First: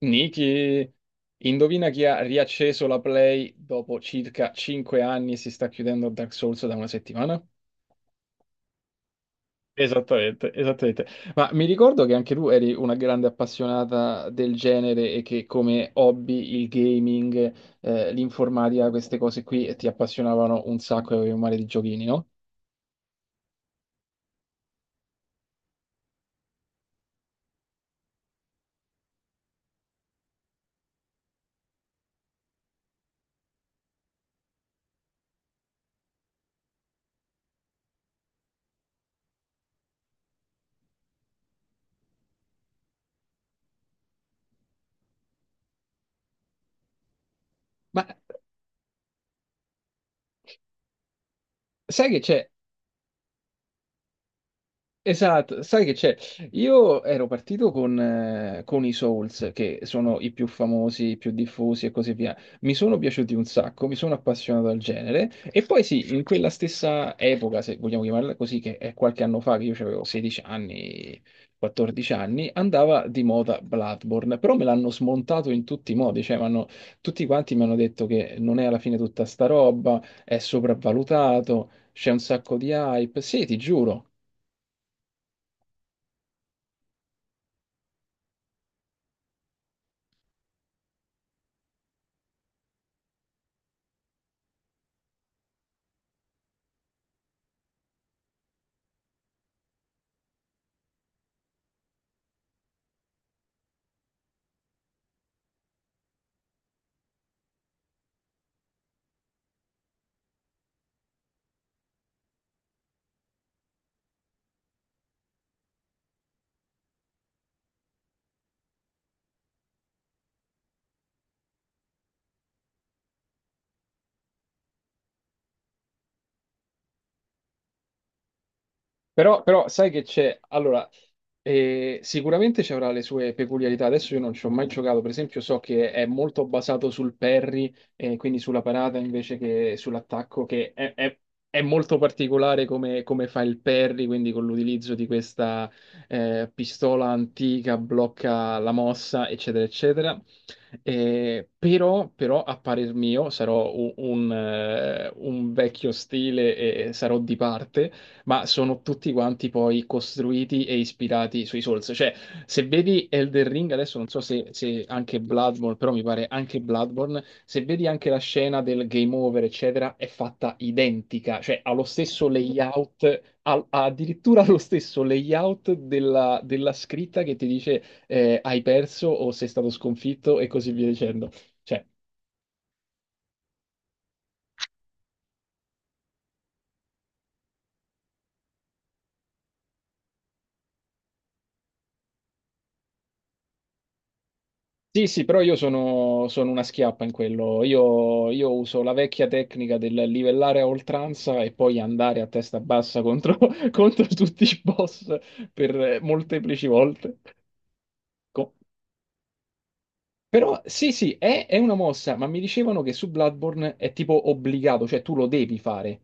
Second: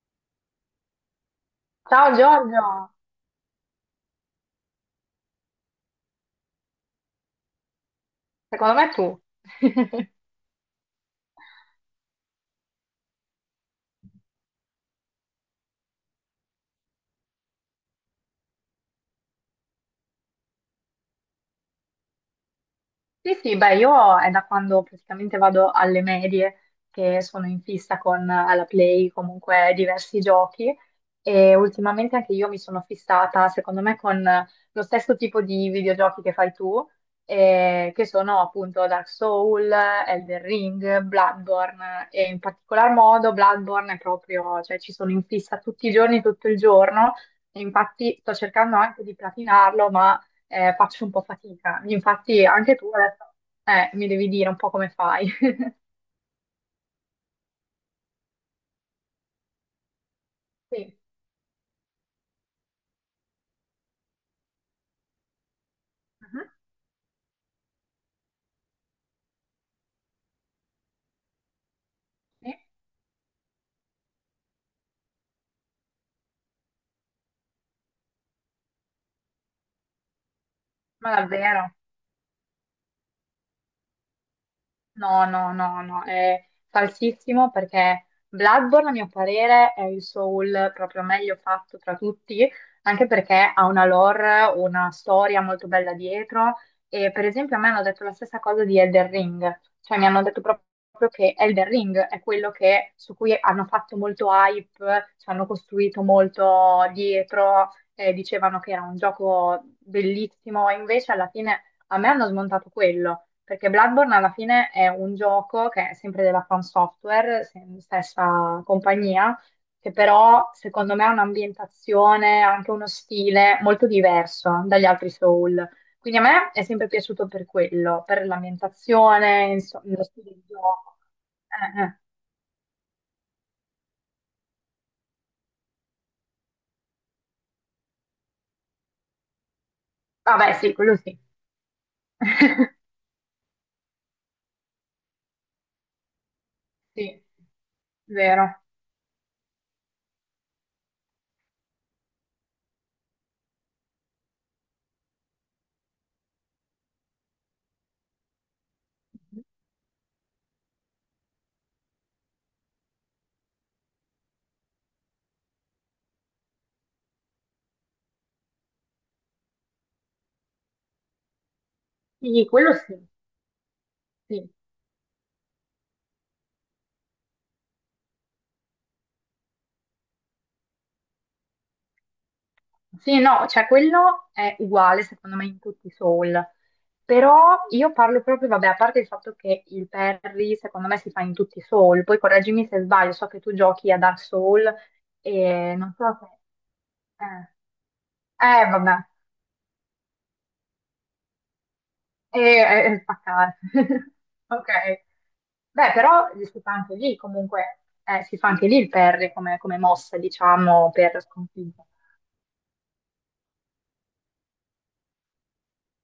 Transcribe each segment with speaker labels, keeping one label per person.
Speaker 1: Niki, indovina chi
Speaker 2: Ciao
Speaker 1: ha riacceso
Speaker 2: Giorgio,
Speaker 1: la Play dopo circa 5 anni e si sta chiudendo Dark Souls da una settimana?
Speaker 2: secondo me tu.
Speaker 1: Esattamente, esattamente. Ma mi ricordo che anche tu eri una grande appassionata del genere e che come hobby il gaming, l'informatica, queste cose qui ti appassionavano un sacco e avevi un mare di giochini, no?
Speaker 2: Sì, sì, beh, io è da quando praticamente vado alle medie che sono in fissa con la Play, comunque diversi giochi e ultimamente anche io mi sono fissata, secondo me, con lo stesso tipo di videogiochi che fai tu, che sono appunto Dark Soul, Elden Ring, Bloodborne e in particolar modo Bloodborne è proprio, cioè ci sono in fissa tutti i giorni, tutto il giorno. E
Speaker 1: Ma
Speaker 2: infatti sto cercando anche di platinarlo, ma faccio un po' fatica.
Speaker 1: sai che
Speaker 2: Infatti
Speaker 1: c'è?
Speaker 2: anche tu adesso mi devi dire un po' come fai.
Speaker 1: Esatto, sai che c'è? Io ero partito con i Souls, che sono i più
Speaker 2: Sì,
Speaker 1: famosi, i più diffusi e così via. Mi sono piaciuti un sacco, mi sono appassionato al genere. E poi sì, in
Speaker 2: mhm.
Speaker 1: quella stessa epoca, se vogliamo chiamarla così, che è qualche anno fa, che io avevo 16 anni, 14 anni,
Speaker 2: Sì,
Speaker 1: andava di moda Bloodborne, però me l'hanno smontato in tutti i modi, cioè tutti quanti mi hanno detto che non è alla fine tutta sta roba, è
Speaker 2: ma
Speaker 1: sopravvalutato,
Speaker 2: davvero.
Speaker 1: c'è un sacco di hype. Sì, ti giuro.
Speaker 2: No, no, no, no, è falsissimo perché Bloodborne, a mio parere, è il soul proprio meglio fatto tra tutti, anche perché ha una lore, una storia molto bella dietro e per esempio a me hanno detto la stessa cosa di Elden Ring, cioè mi hanno detto proprio che Elden Ring è quello su cui hanno fatto molto hype, ci hanno costruito molto dietro, dicevano che era un gioco bellissimo, e invece alla fine a me hanno smontato quello. Perché Bloodborne alla fine è un gioco che è sempre della From Software, stessa compagnia, che però secondo me ha un'ambientazione, anche uno stile molto diverso dagli altri Soul. Quindi a me è sempre piaciuto per quello, per
Speaker 1: Però,
Speaker 2: l'ambientazione,
Speaker 1: però
Speaker 2: insomma,
Speaker 1: sai che
Speaker 2: lo stile
Speaker 1: c'è,
Speaker 2: di
Speaker 1: allora,
Speaker 2: gioco. Eh.
Speaker 1: sicuramente ci avrà le sue peculiarità. Adesso io non ci ho mai giocato, per esempio, so che è molto basato sul parry, quindi sulla parata invece che sull'attacco,
Speaker 2: Vabbè, sì, quello sì.
Speaker 1: è molto particolare come, come fa il parry, quindi con l'utilizzo di questa pistola
Speaker 2: Sì,
Speaker 1: antica, blocca
Speaker 2: vero.
Speaker 1: la mossa, eccetera, eccetera. Però, però, a parer mio, sarò un vecchio stile e sarò di parte, ma sono tutti quanti poi costruiti e ispirati sui Souls. Cioè, se vedi Elden Ring, adesso non so se, se anche Bloodborne, però mi pare anche Bloodborne, se vedi anche la scena del game over, eccetera, è fatta identica, cioè ha lo stesso
Speaker 2: Sì, quello sì.
Speaker 1: layout, ha addirittura
Speaker 2: Sì.
Speaker 1: lo stesso layout della, della scritta che ti dice hai perso o sei stato sconfitto e così via dicendo. Cioè,
Speaker 2: Sì, no, cioè quello è uguale secondo me in tutti i soul, però io parlo proprio, vabbè, a parte il fatto che il Perry secondo me si fa in tutti i soul, poi correggimi se sbaglio, so che tu giochi a Dark Soul
Speaker 1: sì, sì, però io
Speaker 2: e non so
Speaker 1: sono, sono una schiappa in
Speaker 2: se... Eh,
Speaker 1: quello. Io uso la
Speaker 2: vabbè,
Speaker 1: vecchia tecnica del livellare a oltranza e poi andare a testa
Speaker 2: e
Speaker 1: bassa contro,
Speaker 2: spaccare.
Speaker 1: contro tutti i
Speaker 2: Ok.
Speaker 1: boss per
Speaker 2: Beh, però si
Speaker 1: molteplici
Speaker 2: fa anche lì
Speaker 1: volte.
Speaker 2: comunque, si fa
Speaker 1: Co-
Speaker 2: anche lì il Perry come, come mossa,
Speaker 1: Però
Speaker 2: diciamo,
Speaker 1: sì, sì,
Speaker 2: per
Speaker 1: è una
Speaker 2: sconfiggere.
Speaker 1: mossa, ma mi dicevano che su Bloodborne è tipo obbligato, cioè tu lo devi fare,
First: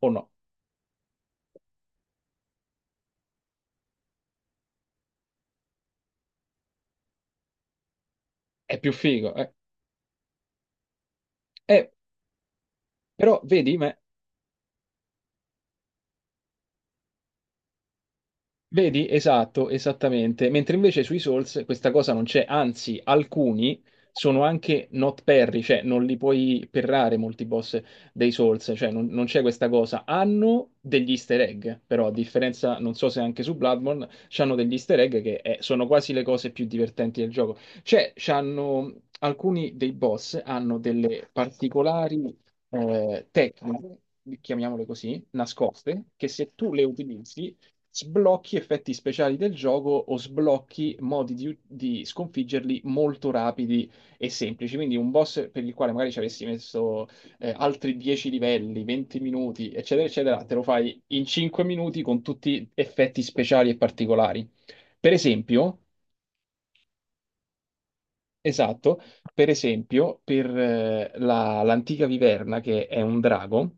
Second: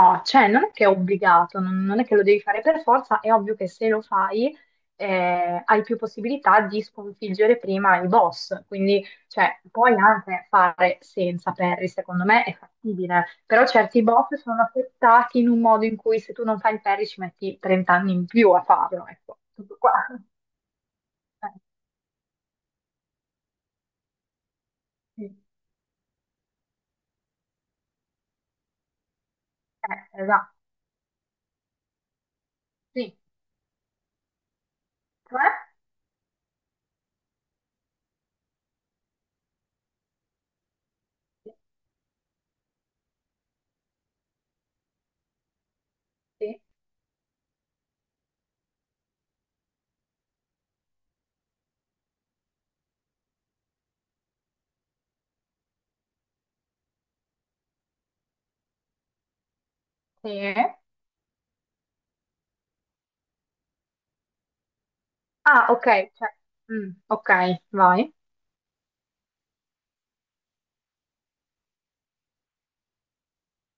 Speaker 1: o no?
Speaker 2: cioè non è che è obbligato, non, non è che lo devi fare per forza, è ovvio che se lo fai hai più possibilità di sconfiggere prima i boss,
Speaker 1: È più
Speaker 2: quindi
Speaker 1: figo, eh.
Speaker 2: cioè, puoi anche fare senza Perry,
Speaker 1: Eh,
Speaker 2: secondo me è fattibile,
Speaker 1: però
Speaker 2: però certi boss sono affettati in un modo in cui se tu non fai il Perry ci metti 30 anni in più a
Speaker 1: vedi?
Speaker 2: farlo, ecco,
Speaker 1: Esatto,
Speaker 2: tutto qua.
Speaker 1: esattamente. Mentre invece sui Souls
Speaker 2: Eh,
Speaker 1: questa cosa non c'è, anzi, alcuni sono anche not
Speaker 2: sì,
Speaker 1: parry, cioè non li puoi perrare molti boss dei Souls, cioè non, non c'è questa cosa.
Speaker 2: esatto,
Speaker 1: Hanno degli easter egg, però a differenza, non so
Speaker 2: sì,
Speaker 1: se anche su Bloodborne, c'hanno degli easter egg che
Speaker 2: cioè?
Speaker 1: sono quasi le cose più divertenti del gioco. Cioè, c'hanno, alcuni dei boss hanno delle particolari tecniche, chiamiamole così, nascoste, che se
Speaker 2: Sì,
Speaker 1: tu le utilizzi sblocchi effetti speciali del gioco o sblocchi modi di sconfiggerli molto rapidi e semplici. Quindi un boss per il quale magari ci avessi messo altri 10 livelli, 20 minuti, eccetera,
Speaker 2: sì.
Speaker 1: eccetera, te lo
Speaker 2: Sì.
Speaker 1: fai in 5 minuti con tutti effetti speciali e particolari. Per
Speaker 2: Ah,
Speaker 1: esempio,
Speaker 2: ok, cioè, mm, ok, vai,
Speaker 1: esatto, per esempio, per l'antica viverna, che è un drago,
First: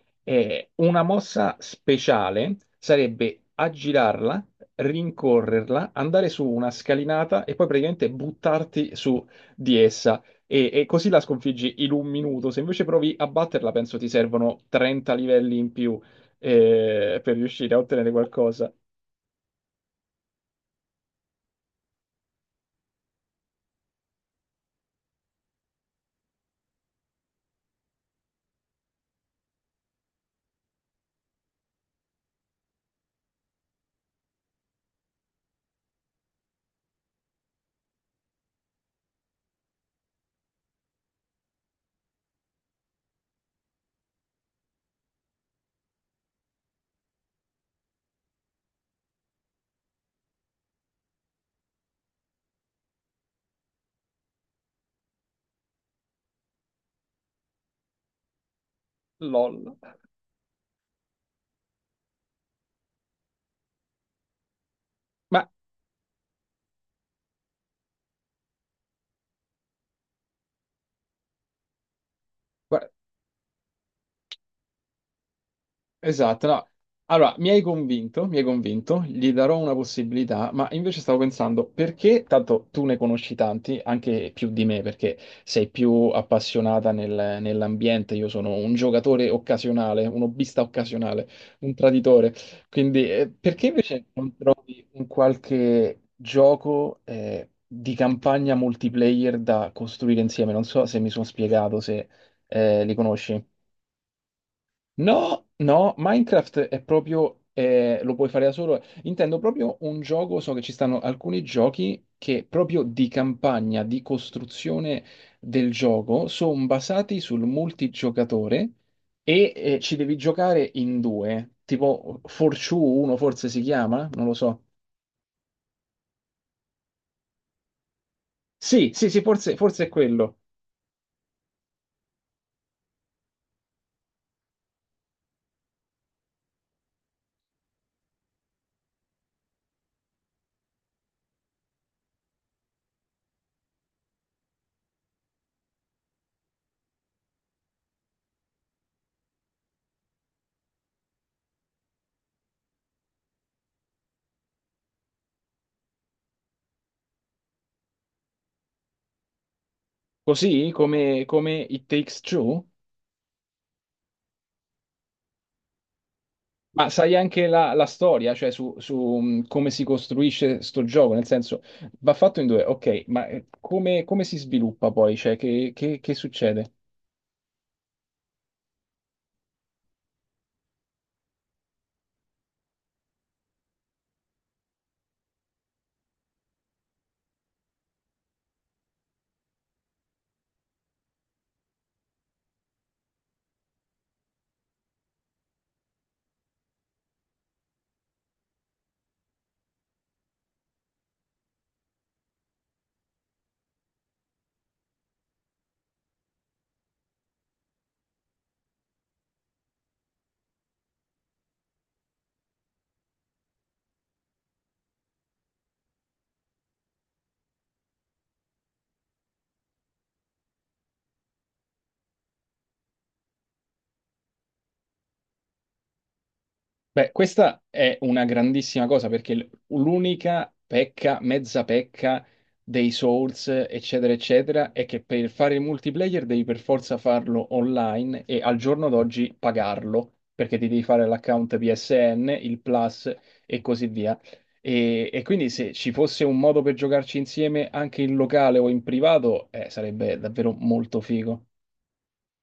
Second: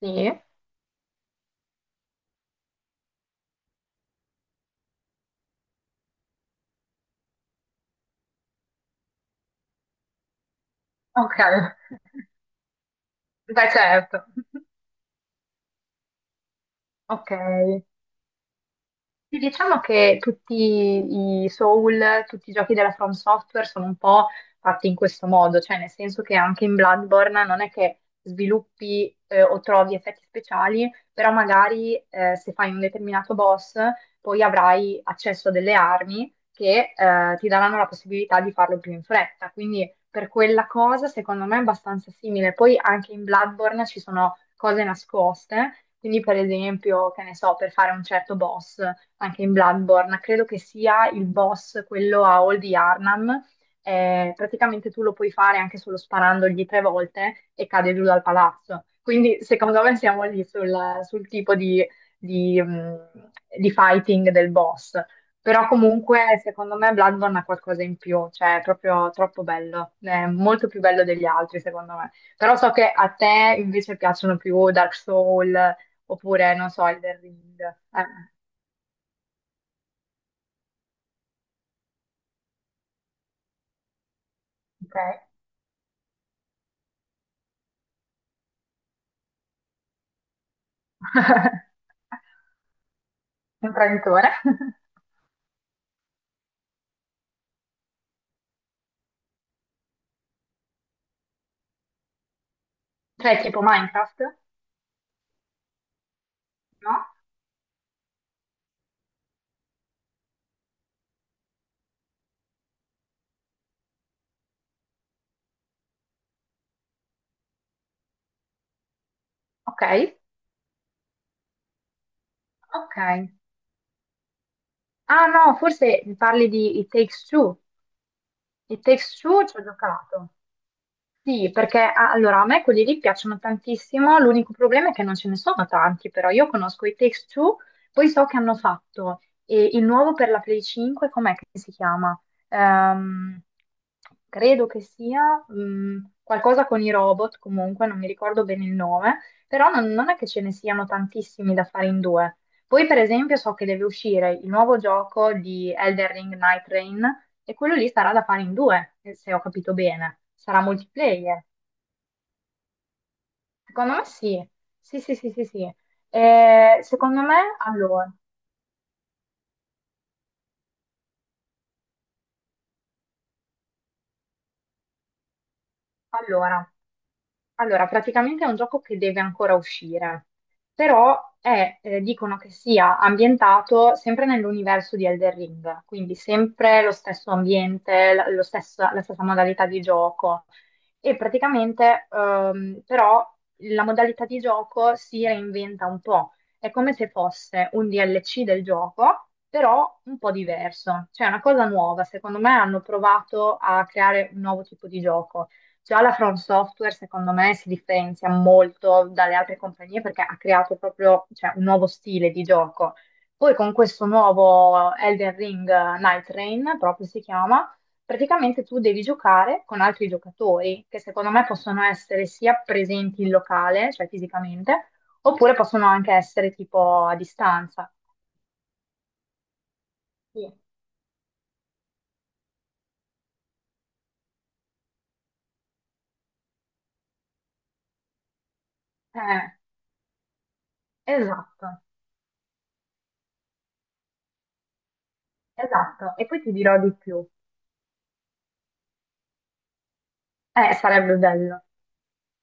Speaker 2: sì,
Speaker 1: e una mossa speciale sarebbe aggirarla, rincorrerla, andare su una scalinata e poi praticamente buttarti su di essa. E così la
Speaker 2: ok.
Speaker 1: sconfiggi in un minuto. Se invece provi a batterla,
Speaker 2: Beh,
Speaker 1: penso ti
Speaker 2: certo.
Speaker 1: servono 30 livelli in più
Speaker 2: Ok.
Speaker 1: per riuscire a ottenere qualcosa.
Speaker 2: Sì, diciamo che tutti i Soul, tutti i giochi della From Software sono un po' fatti in questo modo, cioè nel senso che anche in Bloodborne non è che sviluppi o trovi effetti speciali, però magari se fai un determinato boss poi avrai accesso a delle armi che ti daranno la possibilità di farlo più in fretta, quindi per quella cosa secondo me è abbastanza simile. Poi anche in Bloodborne ci sono cose nascoste, quindi per esempio, che ne so, per fare un certo boss anche in Bloodborne, credo che sia il boss, quello a Old Yarnam. Praticamente tu lo puoi fare anche solo sparandogli tre volte e cade giù dal palazzo. Quindi
Speaker 1: LOL.
Speaker 2: secondo me siamo lì sul tipo di, mh, di fighting del boss.
Speaker 1: Ma
Speaker 2: Però comunque secondo me Bloodborne ha qualcosa in più, cioè è proprio troppo bello, è molto più bello degli altri secondo me. Però so
Speaker 1: guarda,
Speaker 2: che a te invece piacciono più Dark Soul
Speaker 1: esatto,
Speaker 2: oppure
Speaker 1: no.
Speaker 2: non so, Elden
Speaker 1: Allora,
Speaker 2: Ring.
Speaker 1: mi hai convinto, gli darò una possibilità, ma invece stavo pensando perché, tanto tu ne conosci tanti, anche più di me,
Speaker 2: Ok.
Speaker 1: perché sei più appassionata nell'ambiente, io sono un giocatore occasionale, un hobbista occasionale, un traditore, quindi perché invece
Speaker 2: Imprenditore?
Speaker 1: non trovi un qualche gioco di campagna multiplayer da costruire insieme? Non so se mi sono spiegato, se li
Speaker 2: Cioè
Speaker 1: conosci.
Speaker 2: tipo Minecraft?
Speaker 1: No, no, Minecraft è
Speaker 2: No?
Speaker 1: proprio, lo puoi fare da solo. Intendo proprio un gioco, so che ci stanno alcuni giochi che proprio di campagna, di costruzione del gioco, sono basati sul multigiocatore e
Speaker 2: Ok,
Speaker 1: ci devi giocare in due, tipo Fortune
Speaker 2: ok.
Speaker 1: 1 forse si chiama, non lo so.
Speaker 2: Ah no, forse mi parli di It Takes Two. It
Speaker 1: Sì, sì,
Speaker 2: Takes
Speaker 1: sì,
Speaker 2: Two
Speaker 1: forse,
Speaker 2: ci ho
Speaker 1: forse è
Speaker 2: giocato.
Speaker 1: quello.
Speaker 2: Sì, perché allora a me quelli lì piacciono tantissimo, l'unico problema è che non ce ne sono tanti, però io conosco i Takes-Two, poi so che hanno fatto il nuovo per la Play 5, com'è che si chiama? Ehm, credo che sia qualcosa con i robot, comunque non mi ricordo bene il nome, però non, non è che ce ne siano tantissimi da fare in due. Poi per esempio so che deve uscire il nuovo gioco di Elden Ring Night Rain, e quello lì sarà da fare in due, se ho capito bene. Sarà
Speaker 1: Così come,
Speaker 2: multiplayer.
Speaker 1: come It Takes Two?
Speaker 2: Secondo me sì. Sì, sì, sì, sì, sì.
Speaker 1: Ma sai
Speaker 2: Secondo me,
Speaker 1: anche la, la storia, cioè come si costruisce sto gioco, nel senso va fatto in due, ok, ma come, come si sviluppa poi? Cioè, che
Speaker 2: allora,
Speaker 1: succede?
Speaker 2: Allora, praticamente è un gioco che deve ancora uscire, però è, dicono che sia ambientato sempre nell'universo di Elden Ring, quindi sempre lo stesso ambiente, la stessa modalità di gioco. E praticamente, però, la modalità di gioco si reinventa un po'. È come se fosse un DLC del gioco, però un po' diverso. Cioè, è una cosa nuova. Secondo me hanno provato a creare un nuovo tipo di gioco. Già la From Software, secondo me, si differenzia molto dalle altre compagnie perché ha creato proprio, cioè, un nuovo stile di gioco. Poi con questo nuovo Elden Ring Night Rain, proprio si chiama, praticamente tu devi giocare con altri giocatori che secondo me possono essere sia presenti in locale, cioè fisicamente, oppure possono anche essere tipo
Speaker 1: Beh,
Speaker 2: a
Speaker 1: questa
Speaker 2: distanza.
Speaker 1: è una grandissima cosa perché l'unica
Speaker 2: Sì.
Speaker 1: pecca, mezza pecca dei Souls, eccetera, eccetera, è che per fare il multiplayer devi per forza farlo online e al giorno d'oggi
Speaker 2: Eh,
Speaker 1: pagarlo perché ti devi fare l'account
Speaker 2: esatto,
Speaker 1: PSN, il Plus e così via. E quindi se ci
Speaker 2: esatto.
Speaker 1: fosse
Speaker 2: E
Speaker 1: un
Speaker 2: poi ti
Speaker 1: modo per
Speaker 2: dirò di
Speaker 1: giocarci
Speaker 2: più.
Speaker 1: insieme anche in locale o in privato, sarebbe davvero molto
Speaker 2: Sarebbe
Speaker 1: figo.
Speaker 2: bello.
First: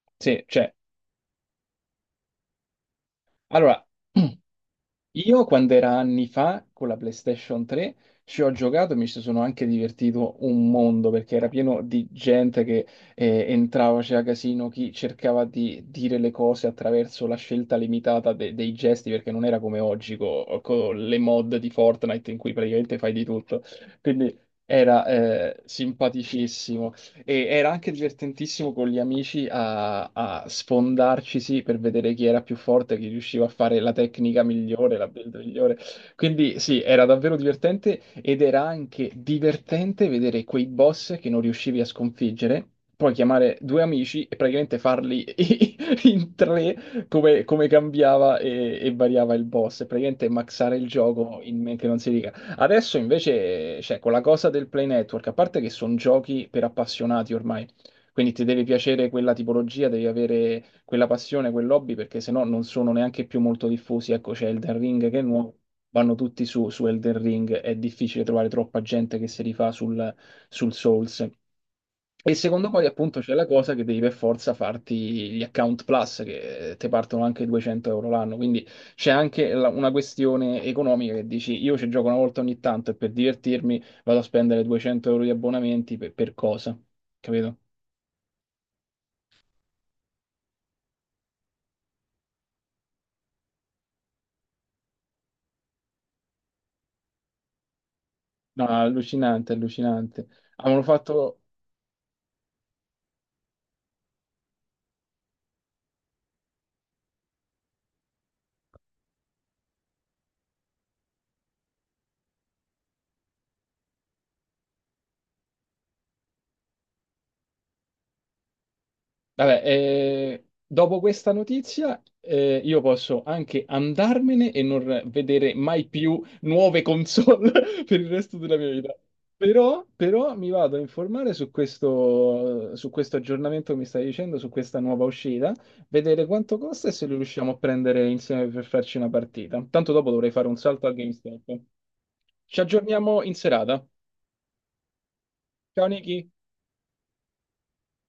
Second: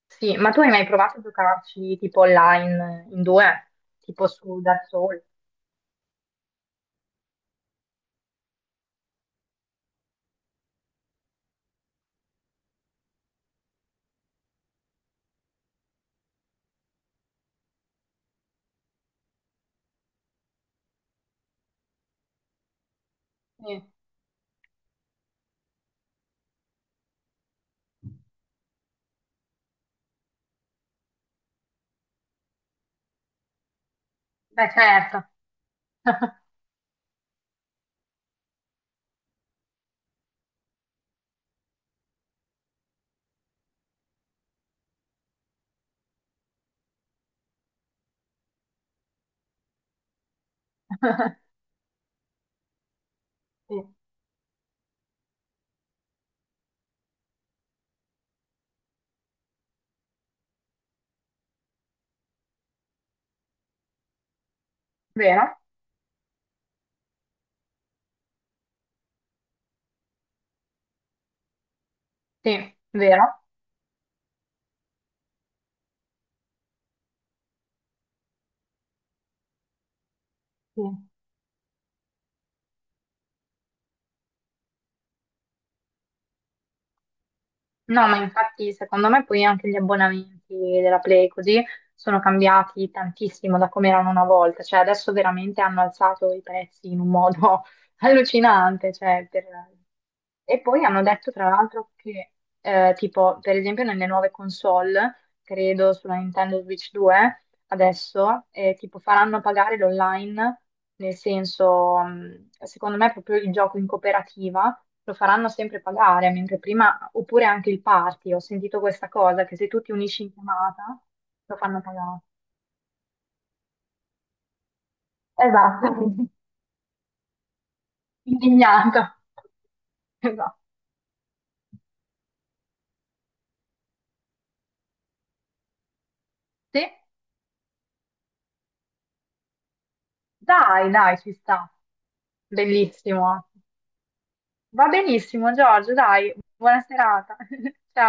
Speaker 2: Sì,
Speaker 1: Sì,
Speaker 2: ma tu hai
Speaker 1: cioè,
Speaker 2: mai provato a giocarci tipo online in due?
Speaker 1: allora.
Speaker 2: Tipo su Dark Souls?
Speaker 1: Io quando era anni fa con la PlayStation 3 ci ho giocato e mi ci sono anche divertito un mondo perché era pieno di gente che entrava, c'era casino, chi cercava di dire le cose attraverso la scelta limitata dei gesti perché non era come oggi con le mod di Fortnite in cui praticamente fai di tutto.
Speaker 2: Sì,
Speaker 1: Quindi era simpaticissimo. E era anche divertentissimo con gli amici a, a sfondarci, sì, per vedere chi era più forte, chi riusciva a fare la tecnica
Speaker 2: beh
Speaker 1: migliore, la
Speaker 2: certo.
Speaker 1: build migliore. Quindi sì, era davvero divertente ed era anche divertente vedere quei boss che non riuscivi a sconfiggere, poi chiamare due amici e praticamente farli in tre, come, come cambiava e variava il boss, e praticamente maxare il gioco in men che non si dica. Adesso
Speaker 2: Sì,
Speaker 1: invece, cioè, con la cosa del Play Network, a parte che sono giochi per appassionati ormai, quindi ti deve piacere quella tipologia, devi avere quella passione, quell'hobby, perché sennò non sono neanche più molto diffusi. Ecco, c'è Elden Ring che è
Speaker 2: vero?
Speaker 1: nuovo, vanno tutti su, su Elden Ring, è difficile trovare troppa gente che si rifà sul, sul Souls. E secondo
Speaker 2: Sì,
Speaker 1: poi appunto
Speaker 2: vero?
Speaker 1: c'è la cosa che devi per forza farti gli account plus che ti partono anche 200 € l'anno, quindi c'è anche una questione
Speaker 2: Sì.
Speaker 1: economica che dici io ci gioco una volta ogni tanto e per divertirmi vado a spendere 200 € di abbonamenti per cosa? Capito?
Speaker 2: No, ma infatti secondo me poi anche gli abbonamenti della Play così sono cambiati tantissimo da come erano una volta, cioè adesso veramente hanno alzato i prezzi in un modo
Speaker 1: No,
Speaker 2: allucinante, cioè,
Speaker 1: allucinante, allucinante.
Speaker 2: e
Speaker 1: Avevano
Speaker 2: poi hanno detto
Speaker 1: fatto,
Speaker 2: tra l'altro che tipo per esempio nelle nuove console, credo sulla Nintendo Switch 2, adesso, tipo faranno pagare l'online, nel senso, secondo me proprio il gioco in cooperativa lo faranno sempre pagare, mentre prima, oppure anche il party, ho sentito questa cosa, che
Speaker 1: vabbè,
Speaker 2: se tu ti unisci in
Speaker 1: dopo
Speaker 2: chiamata
Speaker 1: questa
Speaker 2: lo fanno
Speaker 1: notizia,
Speaker 2: pagare.
Speaker 1: io posso anche andarmene e non vedere mai
Speaker 2: Esatto,
Speaker 1: più nuove console per il resto della mia vita.
Speaker 2: indignata.
Speaker 1: Però, però mi
Speaker 2: Esatto.
Speaker 1: vado a informare su questo aggiornamento che mi stai dicendo, su questa nuova uscita, vedere quanto
Speaker 2: Sì?
Speaker 1: costa e se lo riusciamo a prendere insieme per farci una partita. Tanto dopo dovrei fare un salto
Speaker 2: Dai,
Speaker 1: al
Speaker 2: dai, ci
Speaker 1: GameStop.
Speaker 2: sta.
Speaker 1: Ci aggiorniamo in
Speaker 2: Bellissimo.
Speaker 1: serata.
Speaker 2: Va benissimo,
Speaker 1: Ciao
Speaker 2: Giorgio,
Speaker 1: Niki.
Speaker 2: dai, buona serata. Ciao.